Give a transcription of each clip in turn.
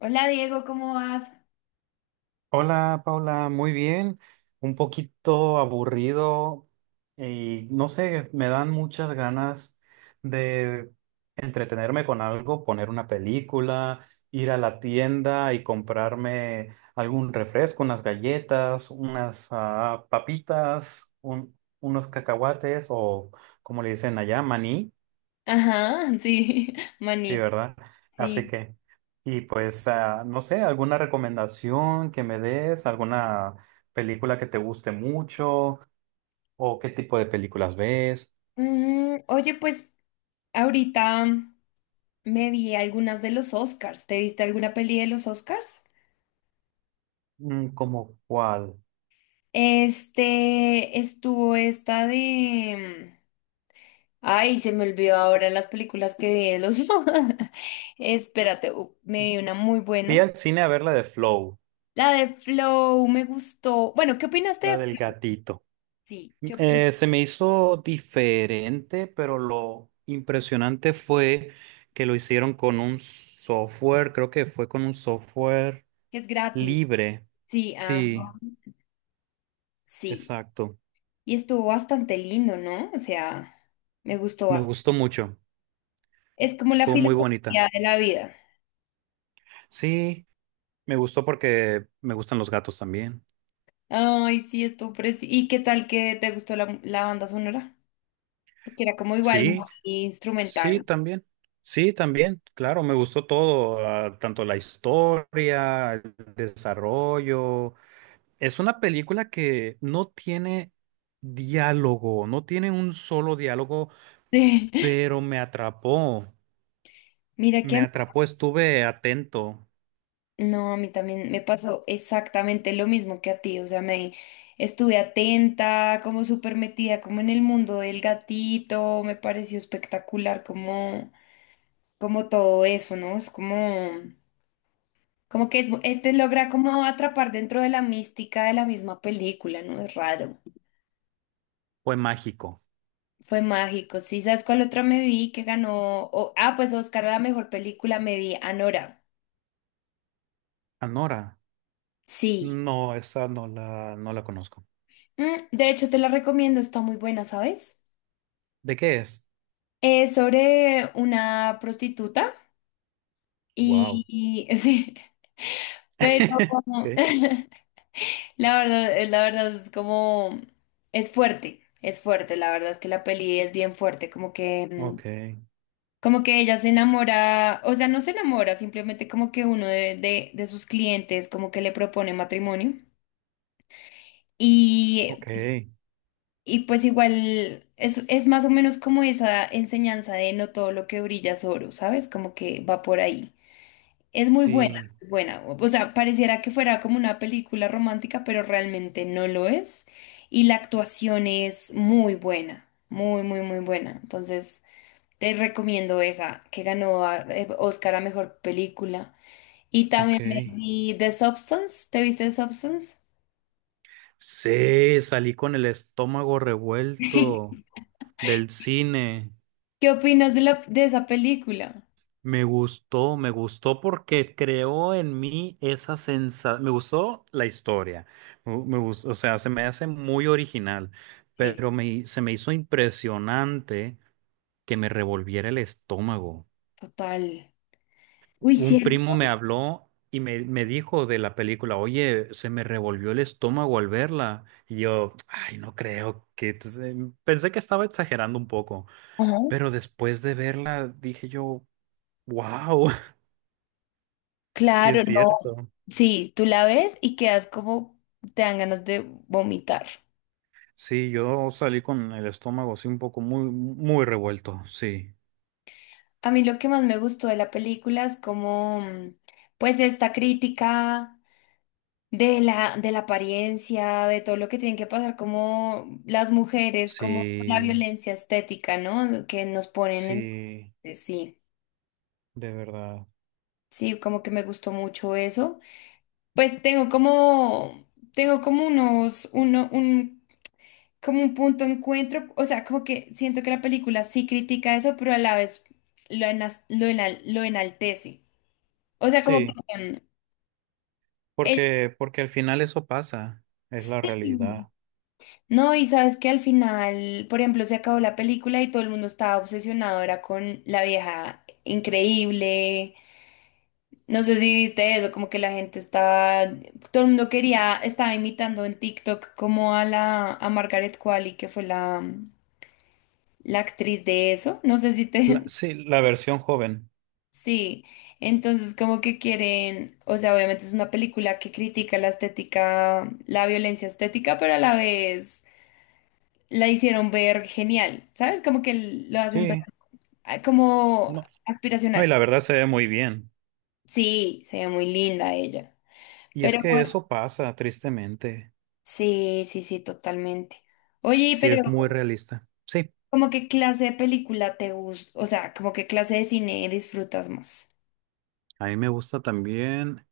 Hola Diego, ¿cómo vas? Hola Paula, muy bien, un poquito aburrido y no sé, me dan muchas ganas de entretenerme con algo, poner una película, ir a la tienda y comprarme algún refresco, unas galletas, unas papitas, unos cacahuates o como le dicen allá, maní. Ajá, sí, Sí, maní. ¿verdad? Así Sí. que, y pues, no sé, alguna recomendación que me des, alguna película que te guste mucho, o qué tipo de películas ves. Mm, oye, pues ahorita me vi algunas de los Oscars. ¿Te viste alguna peli de los Oscars? Mm, como cuál. Estuvo esta de... Ay, se me olvidó ahora las películas que vi de los... Espérate, me vi una muy Fui buena. al cine a ver la de Flow, La de Flow me gustó. Bueno, ¿qué opinaste la de del Flow? gatito. Sí, ¿qué opinas? Se me hizo diferente, pero lo impresionante fue que lo hicieron con un software, creo que fue con un software Que es gratis. libre. Sí, Sí, sí. exacto. Y estuvo bastante lindo, ¿no? O sea, me gustó Me bastante. gustó mucho. Es como la Estuvo muy bonita. filosofía de la vida. Sí, me gustó porque me gustan los gatos también. Ay, sí, estuvo precioso. ¿Y qué tal que te gustó la banda sonora? Pues que era como igual muy Sí, sí, instrumental. también. Sí, también. Claro, me gustó todo, tanto la historia, el desarrollo. Es una película que no tiene diálogo, no tiene un solo diálogo, Sí. pero me atrapó. Mira que Me a mí, atrapó, estuve atento. no, a mí también me pasó exactamente lo mismo que a ti. O sea, me estuve atenta, como súper metida, como en el mundo del gatito. Me pareció espectacular como, como todo eso, ¿no? Es como. Como que te logra como atrapar dentro de la mística de la misma película, ¿no? Es raro. Fue mágico. Fue mágico. Sí, ¿sabes cuál otra me vi que ganó? Pues Oscar a la mejor película me vi, Anora. Anora. Sí. No, esa no la, no la conozco. Mm, de hecho, te la recomiendo, está muy buena, ¿sabes? ¿De qué es? Es sobre una prostituta Wow. y, sí, pero Okay, la verdad es como, es fuerte, la verdad es que la peli es bien fuerte, como que... okay, como que ella se enamora, o sea, no se enamora, simplemente como que uno de sus clientes como que le propone matrimonio. Y, okay, y pues igual es más o menos como esa enseñanza de no todo lo que brilla es oro, ¿sabes? Como que va por ahí. Es muy buena, es sí, muy buena. O sea, pareciera que fuera como una película romántica, pero realmente no lo es. Y la actuación es muy buena, muy, muy, muy buena. Entonces... Te recomiendo esa, que ganó Oscar a mejor película. Y también me okay. vi The Substance. ¿Te viste The Substance? Sí, salí con el estómago revuelto del cine. ¿Qué opinas de de esa película? Me gustó porque creó en mí esa sensación. Me gustó la historia. Me gustó, o sea, se me hace muy original, Sí, pero se me hizo impresionante que me revolviera el estómago. total. Uy, Un primo cierto. me habló y me dijo de la película, oye, se me revolvió el estómago al verla. Y yo, ay, no creo que... Entonces, pensé que estaba exagerando un poco, Ajá. pero después de verla dije yo, wow, sí es Claro, no. cierto. Sí, tú la ves y quedas como, te dan ganas de vomitar. Sí, yo salí con el estómago así un poco muy revuelto, sí, A mí lo que más me gustó de la película es como, pues esta crítica de de la apariencia, de todo lo que tienen que pasar como las mujeres, como la sí, violencia estética, ¿no? Que nos ponen en... sí, Sí, de verdad. sí, como que me gustó mucho eso. Pues tengo como como un punto de encuentro, o sea, como que siento que la película sí critica eso, pero a la vez lo enaltece. O sea, como, Sí, perdón, ella- porque, porque al final eso pasa, es la sí. realidad. No, y sabes que al final, por ejemplo, se acabó la película y todo el mundo estaba obsesionado, era con la vieja increíble. No sé si viste eso, como que la gente estaba, todo el mundo quería, estaba imitando en TikTok como a a Margaret Qualley, que fue la actriz de eso. No sé si te, Sí, la versión joven. sí. Entonces, como que quieren, o sea, obviamente es una película que critica la estética, la violencia estética, pero a la vez la hicieron ver genial, ¿sabes? Como que lo hacen ver Sí. Como No, no, y aspiracional. la verdad se ve muy bien. Sí, se ve muy linda ella. Y es Pero que bueno, eso pasa, tristemente. sí, sí, sí, totalmente. Oye, Sí, pero es muy realista. Sí, ¿como qué clase de película te gusta? O sea, ¿como qué clase de cine disfrutas más? a mí me gusta también.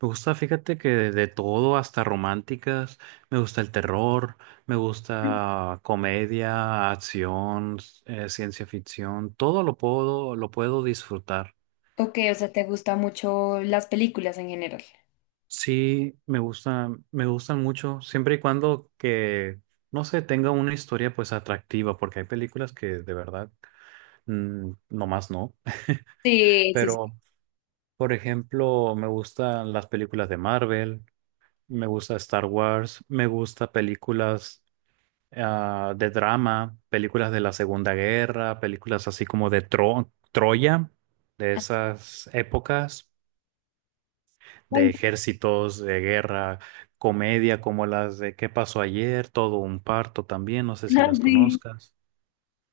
Me gusta, fíjate que de todo, hasta románticas. Me gusta el terror, me Mm. gusta comedia, acción, ciencia ficción. Todo lo puedo disfrutar. Ok, o sea, ¿te gustan mucho las películas en general? Sí, me gusta, me gustan mucho, siempre y cuando que, no sé, tenga una historia pues atractiva, porque hay películas que de verdad, mm, nomás no. Sí, sí, sí. Pero, por ejemplo, me gustan las películas de Marvel, me gusta Star Wars, me gusta películas de drama, películas de la Segunda Guerra, películas así como de Troya, de esas épocas, de Bueno, ejércitos, de guerra, comedia como las de ¿Qué pasó ayer? Todo un parto también, no sé si las sí. conozcas.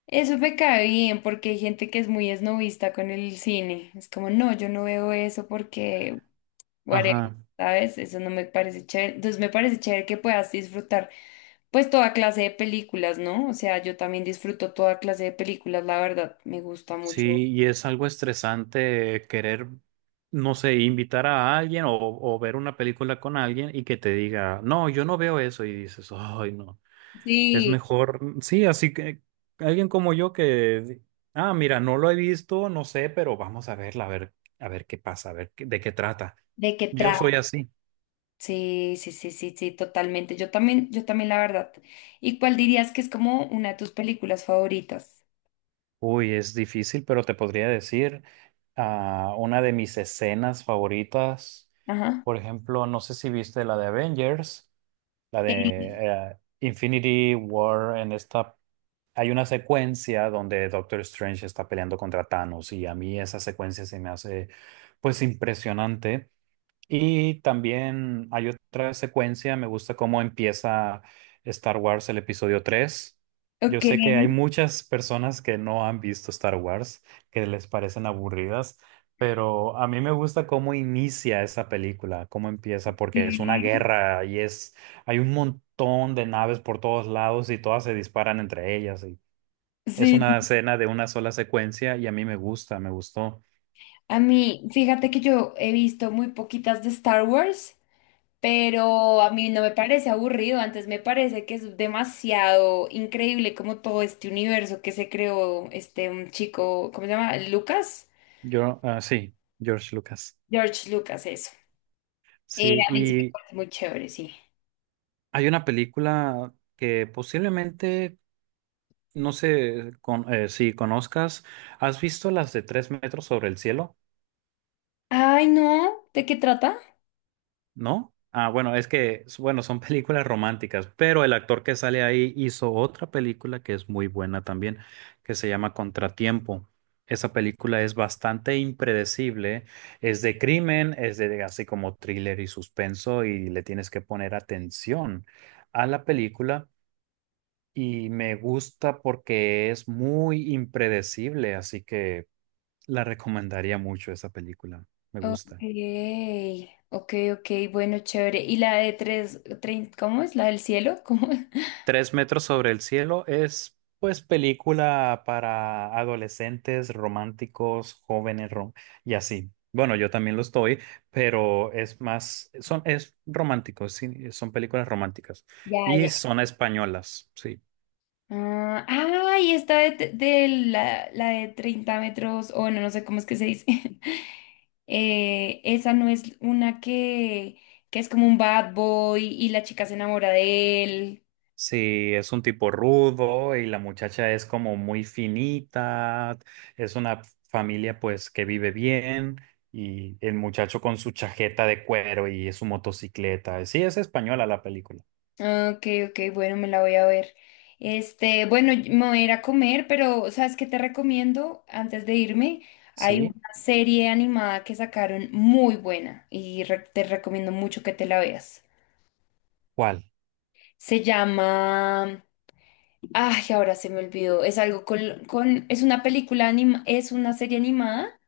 Eso me cae bien porque hay gente que es muy esnovista con el cine. Es como, no, yo no veo eso porque whatever, Ajá. ¿sabes? Eso no me parece chévere. Entonces me parece chévere que puedas disfrutar pues toda clase de películas, ¿no? O sea, yo también disfruto toda clase de películas, la verdad, me gusta mucho. Sí, y es algo estresante querer, no sé, invitar a alguien o ver una película con alguien y que te diga, no, yo no veo eso y dices, ay, no, es Sí, mejor, sí, así que alguien como yo que, mira, no lo he visto, no sé, pero vamos a verla, a ver qué pasa, a ver de qué trata. ¿de qué Yo soy trata? así. Sí, sí, sí, sí, sí, totalmente. Yo también, la verdad. ¿Y cuál dirías que es como una de tus películas favoritas? Uy, es difícil, pero te podría decir, una de mis escenas favoritas, Ajá. por ejemplo, no sé si viste la de Avengers. La de Eh, Infinity War, en esta hay una secuencia donde Doctor Strange está peleando contra Thanos y a mí esa secuencia se me hace pues impresionante. Y también hay otra secuencia, me gusta cómo empieza Star Wars el episodio 3. Yo ok. sé que hay muchas personas que no han visto Star Wars, que les parecen aburridas, pero a mí me gusta cómo inicia esa película, cómo empieza, porque es una eh, guerra y es, hay un montón de naves por todos lados y todas se disparan entre ellas. Y es Sí. una escena de una sola secuencia y a mí me gusta, me gustó. A mí, fíjate que yo he visto muy poquitas de Star Wars. Pero a mí no me parece aburrido, antes me parece que es demasiado increíble como todo este universo que se creó este un chico, ¿cómo se llama? Lucas, Yo, sí, George Lucas. George Lucas, eso. Sí, A mí sí me y parece muy chévere, sí. hay una película que posiblemente, no sé si conozcas, ¿has visto las de Tres metros sobre el cielo? Ay, no, ¿de qué trata? ¿No? Ah, bueno, es que, bueno, son películas románticas, pero el actor que sale ahí hizo otra película que es muy buena también, que se llama Contratiempo. Esa película es bastante impredecible, es de crimen, es de así como thriller y suspenso y le tienes que poner atención a la película. Y me gusta porque es muy impredecible, así que la recomendaría mucho esa película. Me Ok, gusta. ok, ok, bueno, chévere. ¿Y la de cómo es? ¿La del cielo? ¿Cómo? es? Tres metros sobre el cielo es, pues, película para adolescentes, románticos, jóvenes y así. Bueno, yo también lo estoy, pero es más, son, es romántico, sí, son películas románticas Ya, y ya. son españolas, sí. Ah, ay, esta de, la de 30 metros, o no, no sé cómo es que se dice. Esa no es una que es como un bad boy y la chica se enamora de él. Sí, es un tipo rudo y la muchacha es como muy finita, es una familia pues que vive bien y el muchacho con su chaqueta de cuero y su motocicleta. Sí, es española la película. Ah, ok, ok, bueno, me la voy a ver. Bueno, me voy a ir a comer, pero ¿sabes qué te recomiendo antes de irme? Hay ¿Sí? una serie animada que sacaron muy buena y te recomiendo mucho que te la veas. ¿Cuál? Se llama Ay, ahora se me olvidó. Es algo con, es una película anima, es una serie animada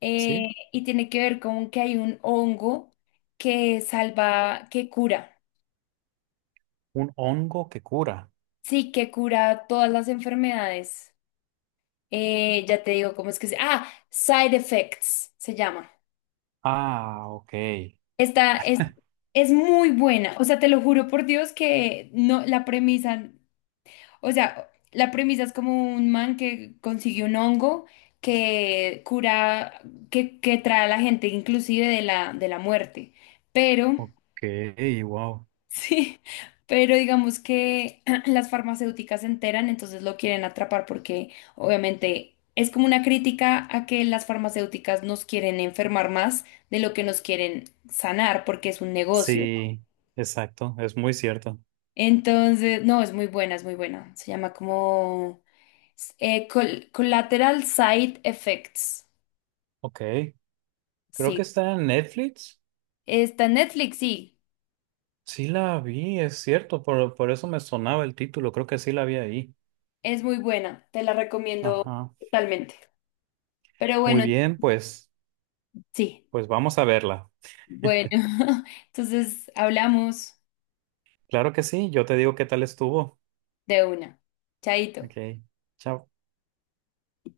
¿Sí? y tiene que ver con que hay un hongo que salva, que cura. Un hongo que cura. Sí, que cura todas las enfermedades. Ya te digo cómo es que se. Ah, Side Effects se llama. Ah, ok. Esta es muy buena. O sea, te lo juro por Dios que no, la premisa. O sea, la premisa es como un man que consigue un hongo que cura, que trae a la gente inclusive de de la muerte. Pero, Ok, wow. sí, pero digamos que las farmacéuticas se enteran, entonces lo quieren atrapar porque obviamente es como una crítica a que las farmacéuticas nos quieren enfermar más de lo que nos quieren sanar porque es un negocio. ¿No? Sí, exacto, es muy cierto. Entonces, no, es muy buena, es muy buena. Se llama como... Collateral Side Effects. Ok, creo que Sí. está en Netflix. Está en Netflix, sí. Sí la vi, es cierto, por eso me sonaba el título, creo que sí la vi ahí. Es muy buena. Te la recomiendo Ajá. totalmente. Pero Muy bueno, bien, pues, sí. pues vamos a verla. Bueno, entonces hablamos Claro que sí, yo te digo qué tal estuvo. de una. Chaito. Ok, chao.